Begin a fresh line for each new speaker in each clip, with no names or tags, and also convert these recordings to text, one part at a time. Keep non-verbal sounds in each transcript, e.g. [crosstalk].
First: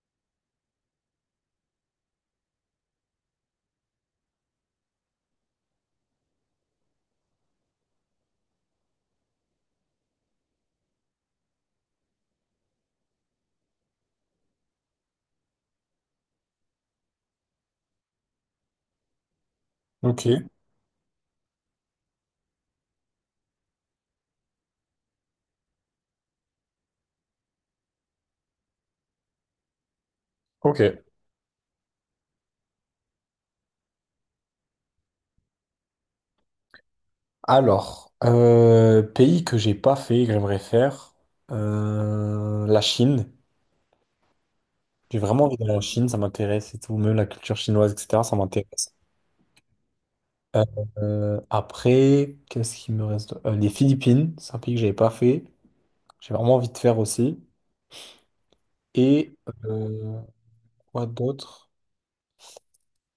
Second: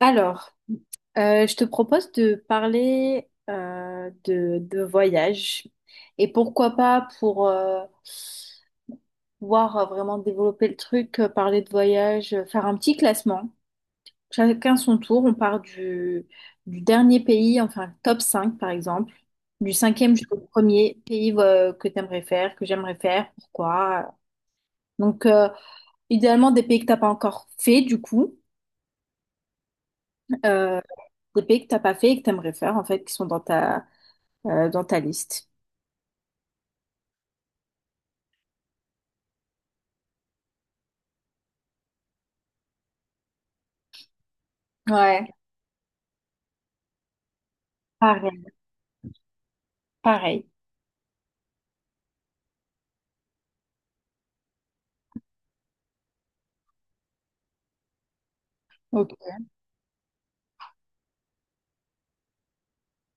Alors, je te propose de parler de voyage et pourquoi pas pour pouvoir vraiment développer le truc, parler de voyage, faire un petit classement. Chacun son tour, on part du dernier pays, enfin top 5 par exemple, du cinquième
Ok,
jusqu'au premier pays que t'aimerais faire, que j'aimerais faire, pourquoi. Donc, idéalement des pays que t'as pas encore fait du coup, euh,
ok.
des pays que t'as pas fait et que t'aimerais faire en fait, qui sont dans ta liste?
Alors, pays que j'ai pas fait, que j'aimerais faire, la Chine. J'ai
Ouais,
vraiment envie d'aller en Chine, ça m'intéresse et tout, même la culture chinoise, etc., ça
pareil,
m'intéresse.
pareil.
Euh, après, qu'est-ce qui me reste? Les Philippines, c'est un pays que j'avais pas fait, j'ai vraiment envie de faire aussi.
Ok.
Et euh, quoi d'autre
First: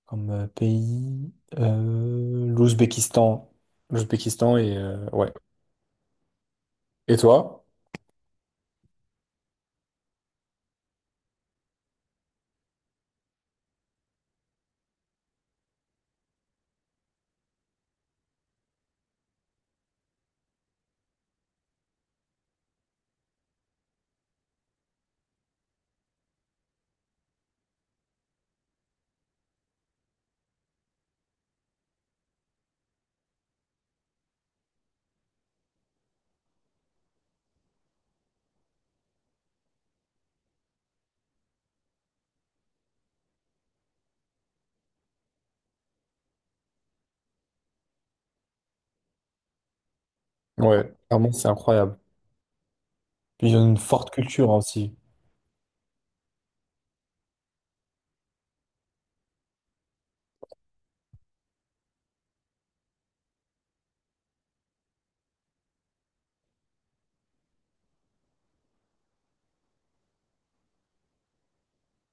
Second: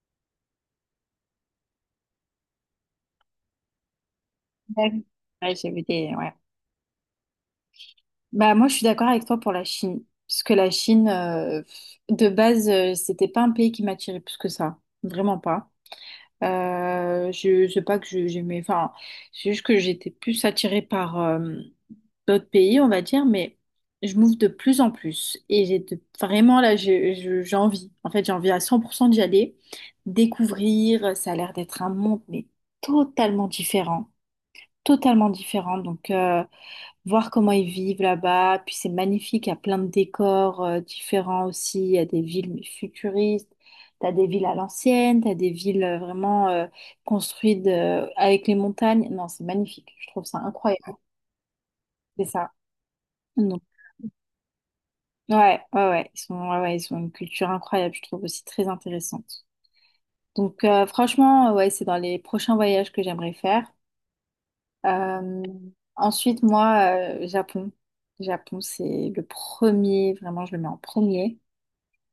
comme pays? l'Ouzbékistan. L'Ouzbékistan et
Ouais,
ouais.
ouais, j'ai vu des... Ouais.
Et toi?
Bah, moi, je suis d'accord avec toi pour la Chine. Parce que la Chine, de base, c'était pas un pays qui m'attirait plus que ça. Vraiment pas. Je sais pas que j'aimais... Enfin, c'est juste que j'étais plus attirée par d'autres pays, on va dire, mais je m'ouvre de plus en plus. Et j'ai vraiment là, j'ai envie. En fait, j'ai envie à 100% d'y aller, découvrir. Ça a l'air d'être un monde, mais totalement différent. Totalement différent. Donc, voir comment ils vivent là-bas. Puis c'est magnifique, il y a plein de décors différents aussi. Il y a des villes mais futuristes. T'as des villes à l'ancienne, t'as des villes vraiment construites avec les montagnes. Non, c'est magnifique. Je trouve ça
Ouais,
incroyable.
vraiment, c'est incroyable.
C'est ça.
Puis ils ont une forte culture, hein, aussi.
Ouais, ouais, ouais, ils sont, ouais, ouais, ils ont une culture incroyable, je trouve aussi très intéressante. Donc franchement, ouais, c'est dans les prochains voyages que j'aimerais faire. Euh, ensuite, moi, Japon. Japon, c'est le premier, vraiment, je le mets en premier.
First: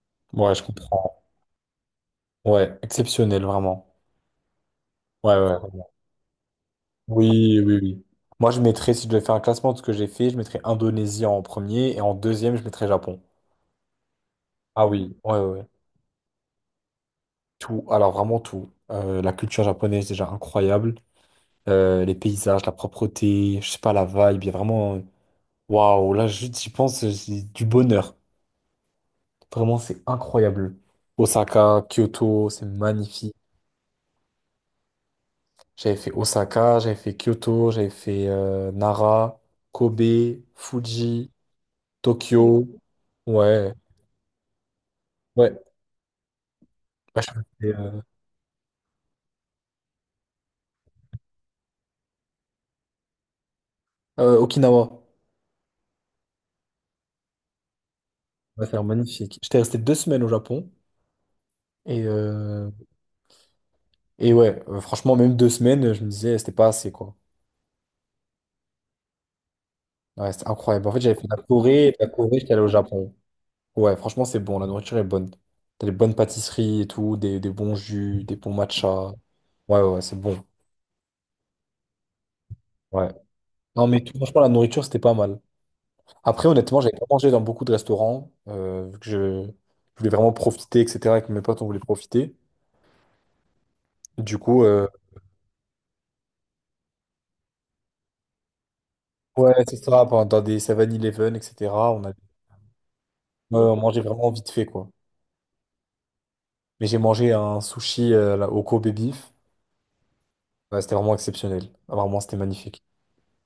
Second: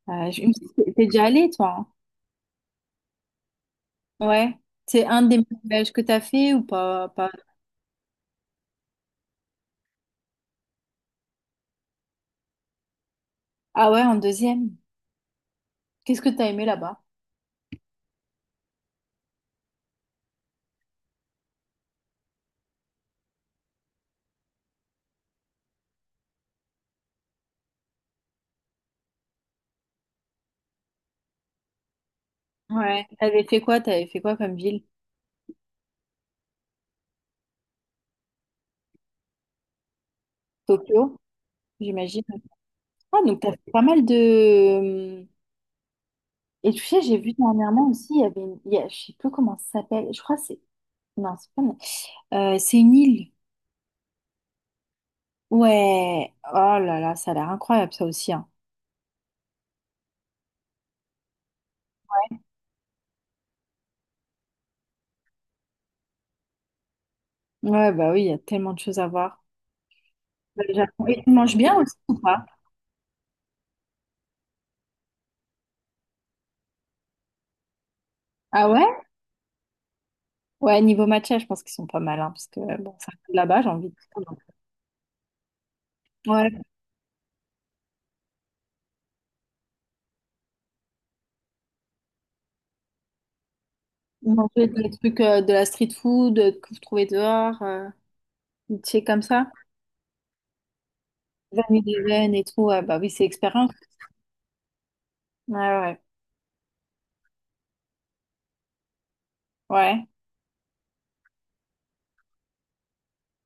Il me
Ouais, je
semble que t'es
comprends.
déjà allé, toi?
Ouais, exceptionnel, vraiment.
Hein, ouais. C'est un
Ouais,
des meilleurs
ouais.
voyages que t'as fait ou pas, pas...
Oui, oui, oui. Moi, je mettrais, si je devais faire un classement de ce que j'ai fait, je mettrais Indonésie en premier et en deuxième, je mettrais Japon.
Ah ouais, en deuxième.
Ah oui, ouais, ouais, ouais.
Qu'est-ce que t'as aimé là-bas?
Tout, alors vraiment tout. La culture japonaise, déjà incroyable. Les paysages, la propreté, je sais pas, la vibe, il y a vraiment. Waouh, là, juste, j'y pense, c'est du bonheur. Vraiment, c'est incroyable. Osaka, Kyoto, c'est
Ouais.
magnifique.
T'avais fait quoi? T'avais fait quoi comme ville?
J'avais fait Osaka, j'avais fait Kyoto, j'avais fait Nara, Kobe,
Tokyo,
Fuji,
j'imagine.
Tokyo.
Ah, donc t'as fait
Ouais,
pas mal de...
ouais.
Et tu sais, j'ai
Bah, je
vu
suis resté,
dernièrement
euh,
aussi, il y avait une, je sais plus comment ça s'appelle, je crois que c'est, non, c'est pas, c'est une île.
Okinawa.
Ouais, oh là là, ça a l'air incroyable ça aussi, hein.
Ouais, c'est magnifique. J'étais resté 2 semaines au Japon. Et, euh, et ouais, franchement, même deux semaines, je me disais, c'était pas assez, quoi.
Ouais, bah oui, il y a tellement de choses à voir.
Ouais, c'était
Bah, le
incroyable. En fait,
Japon.
j'avais
Et
fait
tu
la
manges bien
Corée, et
aussi
de la
ou
Corée,
pas?
j'étais allé au Japon. Ouais, franchement, c'est bon, la nourriture est bonne. T'as des bonnes pâtisseries et tout, des bons jus, des bons
Ah ouais?
matchas. Ouais, ouais, ouais, c'est bon.
Ouais, niveau matcha, je pense qu'ils sont pas mal, hein, parce que, bon,
Ouais.
ça coûte là-bas, j'ai
Non,
envie de...
mais franchement, la nourriture, c'était pas mal. Après,
Ouais,
honnêtement, j'avais pas mangé dans beaucoup de restaurants, vu que je voulais vraiment profiter, etc., et que mes potes, on voulait profiter. Du coup,
manger des trucs, de la street food, que vous trouvez dehors, tu sais, comme ça.
ouais, c'est ça, dans des 7-Eleven,
Vanille
etc.,
des
on a, ouais,
veines et tout, ouais, bah oui, c'est expérience.
on mangeait vraiment vite fait, quoi.
Ouais, ouais,
Mais j'ai mangé un sushi là, au Kobe Beef.
ouais.
Ouais, c'était vraiment exceptionnel. Ah, vraiment, c'était magnifique.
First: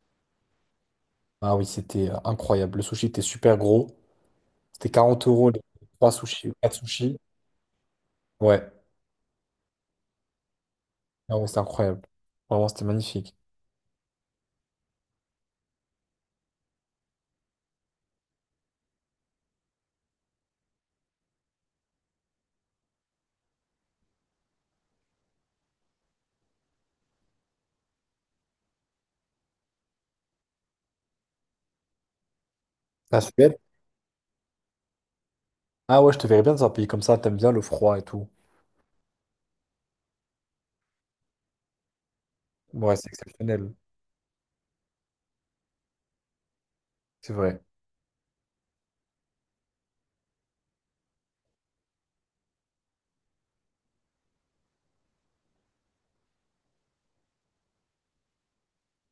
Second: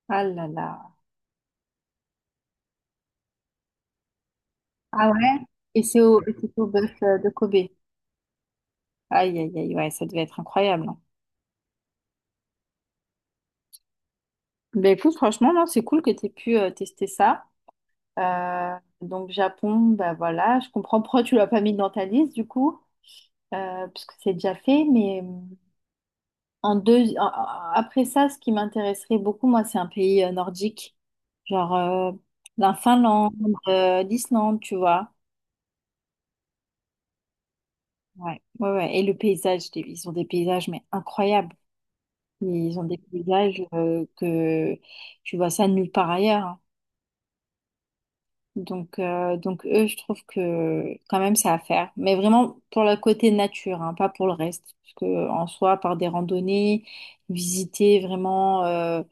Ah là là.
Ah oui, c'était incroyable. Le sushi était super gros. C'était
Ah
40
ouais?
euros, les
Et c'est
3
au, et c'est
sushis,
au
4
bœuf
sushis.
de Kobe.
Ouais,
Aïe, aïe, aïe, ouais, ça devait être incroyable. Hein.
ah ouais, c'était incroyable. Vraiment, c'était magnifique.
Ben écoute, franchement, non, c'est cool que tu aies pu tester ça. Euh, donc, Japon, bah voilà, je comprends pourquoi tu l'as pas mis dans ta liste, du coup, parce que c'est déjà fait. Mais en deux, après ça, ce qui m'intéresserait beaucoup, moi, c'est un pays nordique, genre la
La
Finlande,
Suède?
l'Islande, tu vois.
Ah ouais, je te verrais bien dans un pays comme ça, t'aimes bien le froid et tout.
Ouais, ouais, ouais. Et le paysage, ils ont des paysages, mais incroyables. Ils ont
Ouais,
des
c'est
paysages
exceptionnel,
que tu vois ça nulle part ailleurs. Hein.
c'est vrai.
Donc eux, je trouve que quand même, c'est à faire. Mais vraiment pour le côté nature, hein, pas pour le reste. Parce que en soi, par des randonnées, visiter vraiment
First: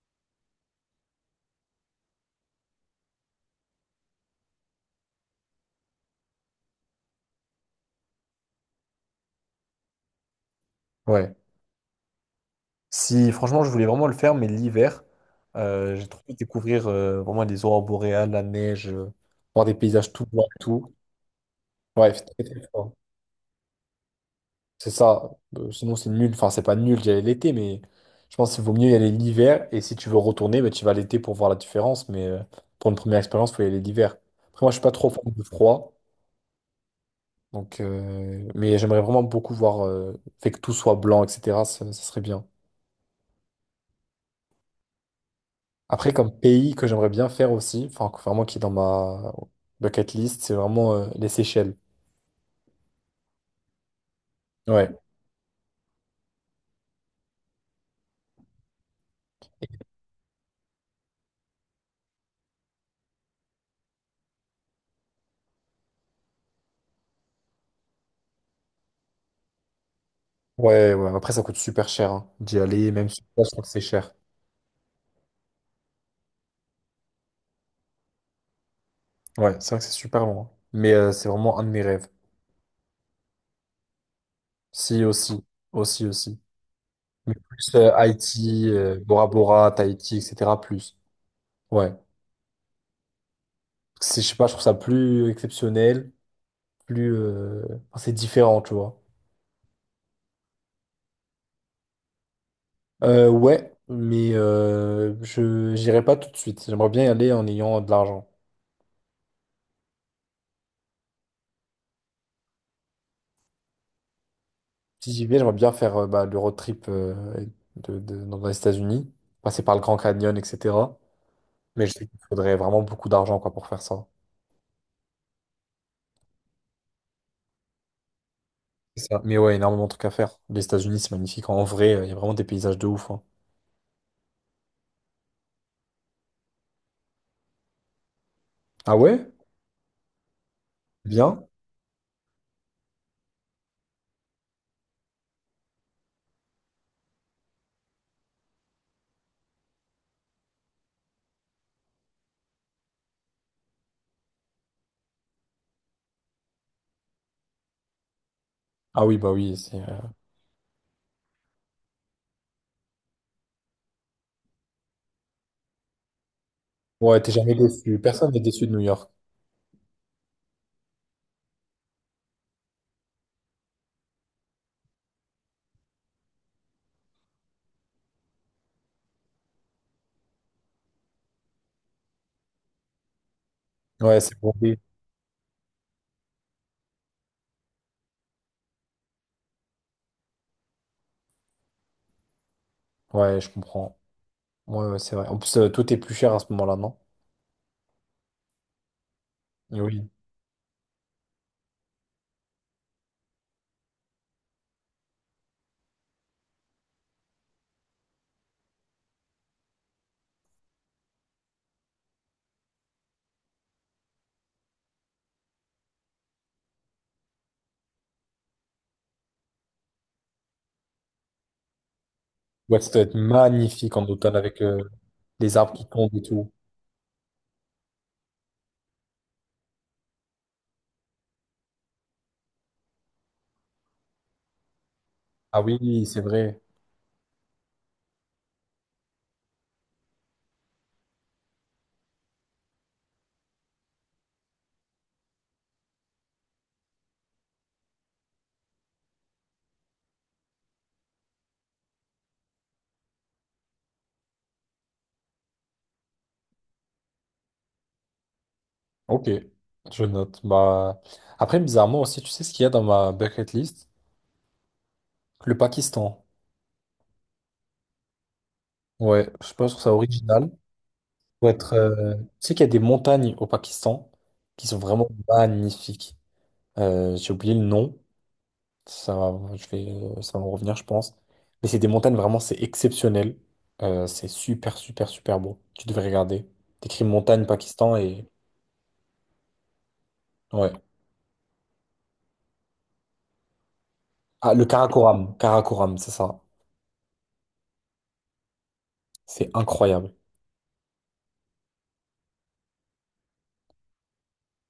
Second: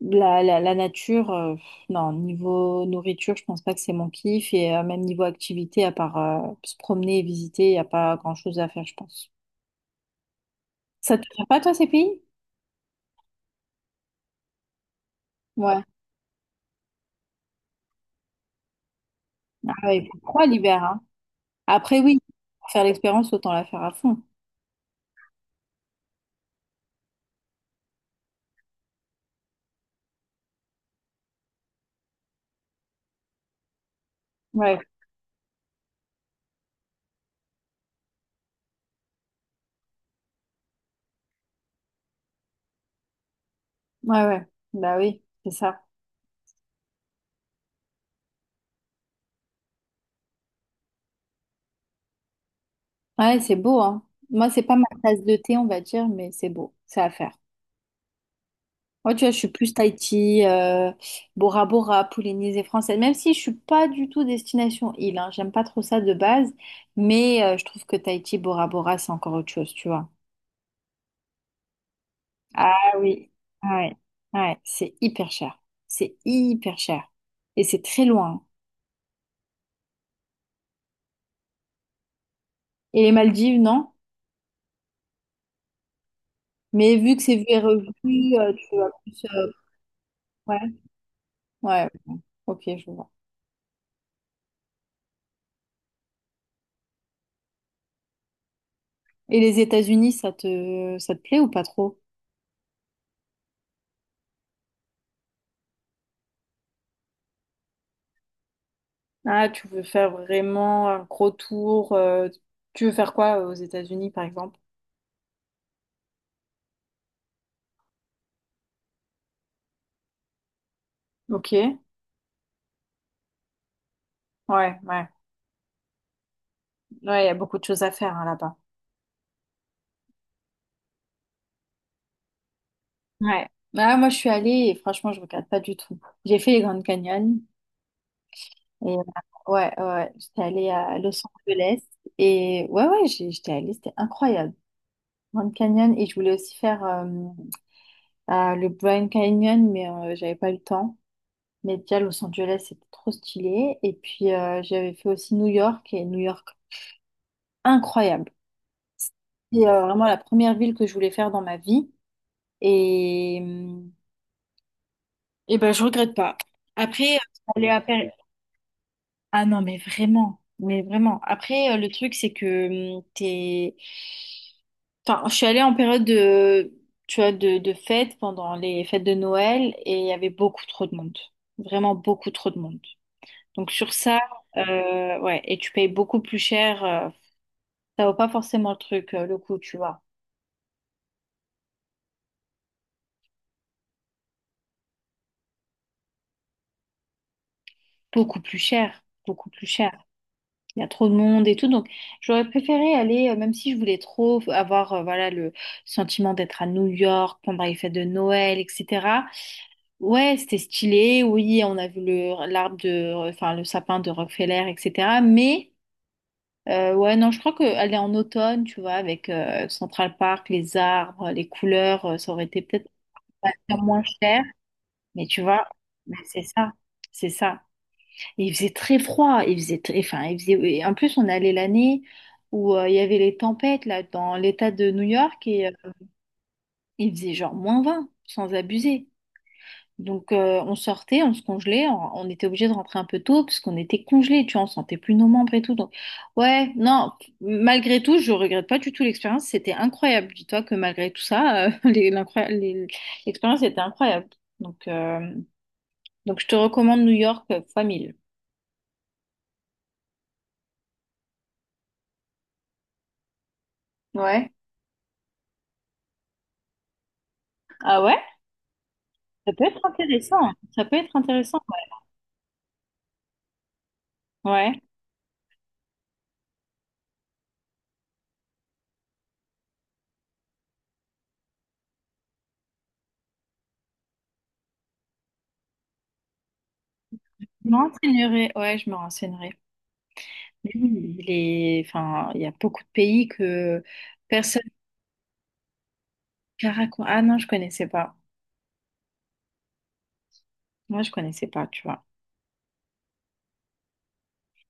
la nature, non, niveau nourriture, je pense pas que c'est mon kiff. Et même niveau activité, à part se promener et visiter, il n'y a pas grand-chose à faire, je pense. Ça te
Ouais.
fait pas, toi, ces pays?
Si, franchement, je voulais vraiment le faire, mais l'hiver,
Ouais.
j'ai trop envie de découvrir vraiment les aurores boréales, la neige, voir
Ah
des
ouais, il
paysages
fait
tout
froid
blancs et
l'hiver,
tout.
hein. Après,
Ouais,
oui,
c'est très très
pour faire
fort.
l'expérience, autant la faire à fond.
C'est ça. Sinon, c'est nul. Enfin, c'est pas nul d'y aller l'été, mais je pense qu'il vaut mieux y aller l'hiver. Et si tu veux retourner, bah, tu vas l'été pour voir la différence. Mais pour une première expérience, il faut y aller l'hiver. Après, moi, je
Ouais,
suis pas trop fan de froid. Donc, mais j'aimerais vraiment beaucoup voir, fait que tout soit blanc, etc. Ça serait bien.
ouais, ouais. Bah oui, c'est ça.
Après, comme pays que j'aimerais bien faire aussi, enfin, que vraiment qui est dans ma bucket list, c'est vraiment les Seychelles.
Ouais, c'est beau, hein. Moi, c'est pas ma
Ouais.
tasse de thé, on va dire, mais c'est beau, c'est à faire. Moi, tu vois, je suis plus Tahiti, Bora Bora, Polynésie française, même si je suis pas du tout destination île, hein. J'aime pas trop ça de base, mais je trouve que Tahiti, Bora Bora, c'est encore autre chose, tu vois.
Ouais, ouais. Après, ça coûte super cher, hein, d'y
Ah
aller, même sur
oui.
place, je crois que c'est
Ouais,
cher.
ouais, c'est hyper cher. C'est hyper cher. Et c'est très loin.
Ouais, c'est vrai que c'est super loin. Mais c'est vraiment un de mes rêves.
Et les Maldives, non?
Si, aussi. Aussi, aussi.
Mais vu que
Mais
c'est vu et
plus
revu,
Haïti,
tu vas plus.
Bora
euh,
Bora, Tahiti,
ouais,
etc. Plus.
ouais,
Ouais.
ok, je vois.
C'est, je sais pas, je trouve ça plus exceptionnel, plus. Enfin, c'est différent, tu vois.
Et les États-Unis, ça te plaît ou pas trop?
Ouais, mais je j'irai pas tout de suite. J'aimerais bien y aller en ayant de l'argent.
Ah, tu veux faire vraiment un gros tour. Tu veux faire quoi aux États-Unis, par exemple?
Si j'y vais, j'aimerais bien faire bah, le road trip dans les États-Unis, passer par le Grand Canyon, etc.
Ok, ouais,
Mais je sais qu'il faudrait vraiment beaucoup d'argent, quoi, pour faire ça.
ouais. Ouais, il y a beaucoup de choses à faire hein, là-bas.
C'est ça. Mais ouais, énormément de trucs à faire. Les États-Unis, c'est magnifique. En vrai, il y a vraiment des paysages de ouf, hein.
Ouais. Ah, moi, je suis allée et franchement, je regarde pas du tout. J'ai fait les Grandes Canyons et
Ah ouais?
ouais, ouais, ouais. J'étais allée à Los
Bien?
Angeles et ouais, ouais, j'étais allée, c'était incroyable. Grand Canyon et je voulais aussi faire à le Grand Canyon, mais j'avais pas eu le temps. Mais déjà, Los Angeles, c'était trop stylé. Et puis, j'avais fait aussi New York, et New York, incroyable.
Ah oui, bah oui.
C'est vraiment la première ville que je voulais faire dans ma vie. Et, euh, et ben, je regrette pas. Après,
Ouais, t'es jamais
aller à
déçu.
Paris.
Personne n'est déçu de New York.
Ah non, mais vraiment. Mais vraiment. Après, le truc, c'est que t'es... Enfin, je suis allée en période de, tu vois, de fête pendant les fêtes de Noël et il y avait beaucoup trop de monde. Vraiment beaucoup trop de monde. Donc sur ça,
Ouais, c'est bon.
ouais, et tu payes beaucoup plus cher. Ça vaut pas forcément le truc, le coup, tu vois.
Ouais, je comprends. Ouais, ouais, c'est vrai. En plus, tout est plus cher à ce moment-là, non?
Beaucoup plus cher, beaucoup plus
Et oui.
cher. Il y a trop de monde et tout. Donc j'aurais préféré aller, même si je voulais trop avoir, voilà, le sentiment d'être à New York pendant les fêtes de Noël, etc. Ouais, c'était stylé. Oui, on a vu le l'arbre de, enfin le sapin de Rockefeller, etc. Mais ouais, non, je crois que aller en automne, tu vois, avec Central Park, les arbres, les couleurs, ça aurait été
Ouais,
peut-être
ça doit être
va faire
magnifique
moins
en automne
cher,
avec
mais tu
les
vois,
arbres qui tombent
mais
et
c'est
tout.
ça, c'est ça. Et il faisait très froid, il faisait très, enfin, il faisait, et en plus, on allait l'année où il y avait les tempêtes, là, dans l'état de New York,
Ah
et
oui, c'est vrai.
il faisait genre -20 sans abuser. Donc, on sortait, on se congelait, on était obligé de rentrer un peu tôt, parce qu'on était congelés, tu vois, on sentait plus nos membres et tout. Donc, ouais, non, malgré tout, je regrette pas du tout l'expérience, c'était incroyable. Dis-toi que malgré tout ça, [laughs] l'expérience était incroyable. Donc, je te recommande New York fois 1000.
Ok, je note. Bah... Après, bizarrement aussi, tu sais ce qu'il y a dans ma bucket list?
Ouais.
Le Pakistan.
Ah ouais?
Ouais, je
Ça
sais
peut
pas, si je
être
trouve ça
intéressant.
original.
Ça peut être
Faut
intéressant.
être, euh, Tu sais qu'il y a des montagnes au Pakistan qui
Ouais.
sont
Ouais.
vraiment magnifiques. J'ai oublié le nom. Je vais... Ça va me revenir, je pense. Mais c'est des montagnes vraiment, c'est exceptionnel. C'est super, super, super beau. Tu devrais regarder. T'écris montagne
Je me
Pakistan et...
renseignerai. Ouais, je me renseignerai. Mais
Ouais.
oui, les... Enfin, il y a beaucoup de pays que
Ah,
personne...
le Karakoram. Karakoram, c'est ça.
Caracas. Ah non, je connaissais pas.
C'est incroyable.
Moi, je connaissais pas, tu vois.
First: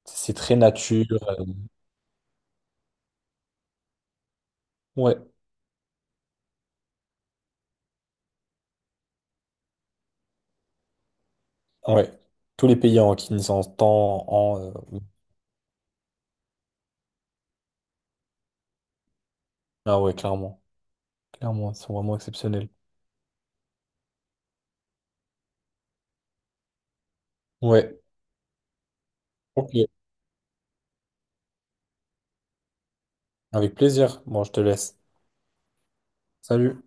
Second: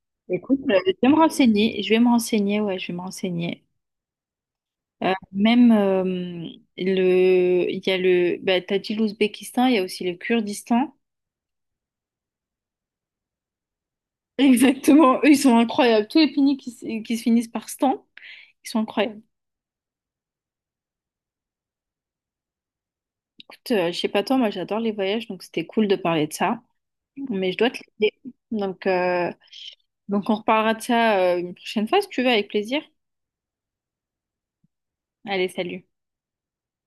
C'est très
Écoute, je
nature.
vais me
euh,
renseigner. Je vais me renseigner. Ouais, je vais me renseigner.
Ouais,
Même le, il y a le, bah, t'as dit l'Ouzbékistan, il y a aussi le Kurdistan.
ouais. Tous les pays en qui en temps,
[laughs]
en... oui.
Exactement, eux ils sont incroyables. Tous les pays qui, qui se finissent par stan. Ils sont incroyables.
Ah ouais, clairement. Clairement, ils sont vraiment exceptionnels.
Écoute, je sais pas toi, moi j'adore les voyages, donc c'était cool de parler de ça. Mais je dois te
Ouais,
laisser. Donc, euh,
ok.
donc on reparlera de ça une prochaine fois si tu veux, avec plaisir.
Avec plaisir. Bon, je te laisse.
Allez, salut.
Salut.